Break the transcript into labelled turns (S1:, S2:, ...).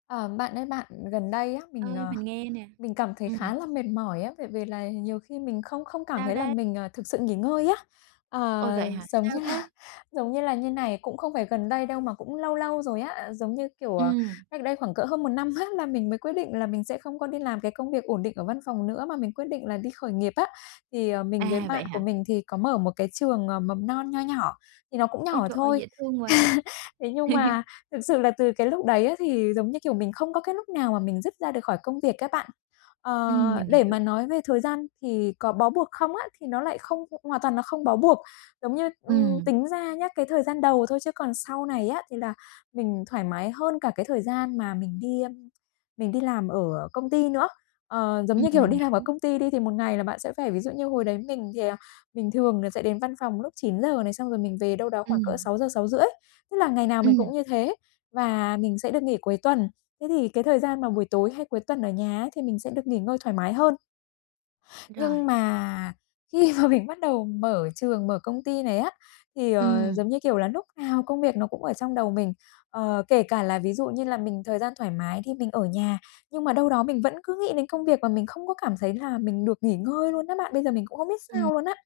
S1: À, bạn ơi bạn, gần đây á, mình,
S2: Ơi,
S1: ờ,
S2: mình nghe nè.
S1: mình cảm thấy khá
S2: Ừm.
S1: là mệt mỏi á, về về là nhiều khi mình không không cảm
S2: Sao
S1: thấy là
S2: đấy?
S1: mình, à, thực sự nghỉ ngơi á.
S2: Ôi,
S1: À,
S2: vậy hả?
S1: giống
S2: Sao
S1: như là
S2: thế?
S1: giống như là như này, cũng không phải gần đây đâu mà cũng lâu lâu rồi á, giống như, kiểu, ờ,
S2: Ừm.
S1: cách đây khoảng cỡ hơn một năm á là mình mới quyết định là mình sẽ không có đi làm cái công việc ổn định ở văn phòng nữa, mà mình quyết định là đi khởi nghiệp á. Thì, ờ, mình với
S2: À, vậy
S1: bạn của
S2: hả?
S1: mình thì có mở một cái trường, ờ, mầm non nho nhỏ, thì nó cũng
S2: Ôi,
S1: nhỏ
S2: trời ơi,
S1: thôi.
S2: dễ thương quá!
S1: Thế nhưng mà thực sự là từ cái lúc đấy á thì giống như, kiểu, mình không có cái lúc nào mà mình dứt ra được khỏi công việc á bạn.
S2: Ừm,
S1: Ờ,
S2: mình
S1: để
S2: hiểu.
S1: mà nói về thời gian thì có bó buộc không á, thì nó lại không hoàn toàn nó không bó buộc. Giống như ừm,
S2: Ừm.
S1: tính ra nhá, cái thời gian đầu thôi chứ còn sau này á thì là mình thoải mái hơn cả cái thời gian mà mình đi, ưm, mình đi làm ở công ty nữa. Ờ, giống
S2: Ừm,
S1: như, kiểu,
S2: mình
S1: đi làm ở
S2: hiểu.
S1: công ty đi thì một ngày là bạn sẽ phải ví dụ như hồi đấy mình thì, à, mình thường là sẽ đến văn phòng lúc 9:00 này, xong rồi mình về đâu đó khoảng cỡ
S2: Ừm.
S1: 6:00, 6:30. Thế là ngày nào mình
S2: Ừm.
S1: cũng như thế, và mình sẽ được nghỉ cuối tuần. Thế thì cái thời gian mà buổi tối hay cuối tuần ở nhà ấy thì mình sẽ được nghỉ ngơi thoải mái hơn. Nhưng
S2: Rồi.
S1: mà khi mà mình bắt đầu mở trường, mở công ty này á, thì, ờ,
S2: Ừm.
S1: giống như, kiểu là, núc nào công việc nó cũng ở trong đầu mình. Ờ, kể cả là ví dụ như là mình thời gian thoải mái thì mình ở nhà nhưng mà đâu đó mình vẫn cứ nghĩ đến công việc, và mình không có cảm thấy là mình được nghỉ ngơi luôn á bạn. Bây giờ mình cũng không biết
S2: Ừm.
S1: sao luôn á.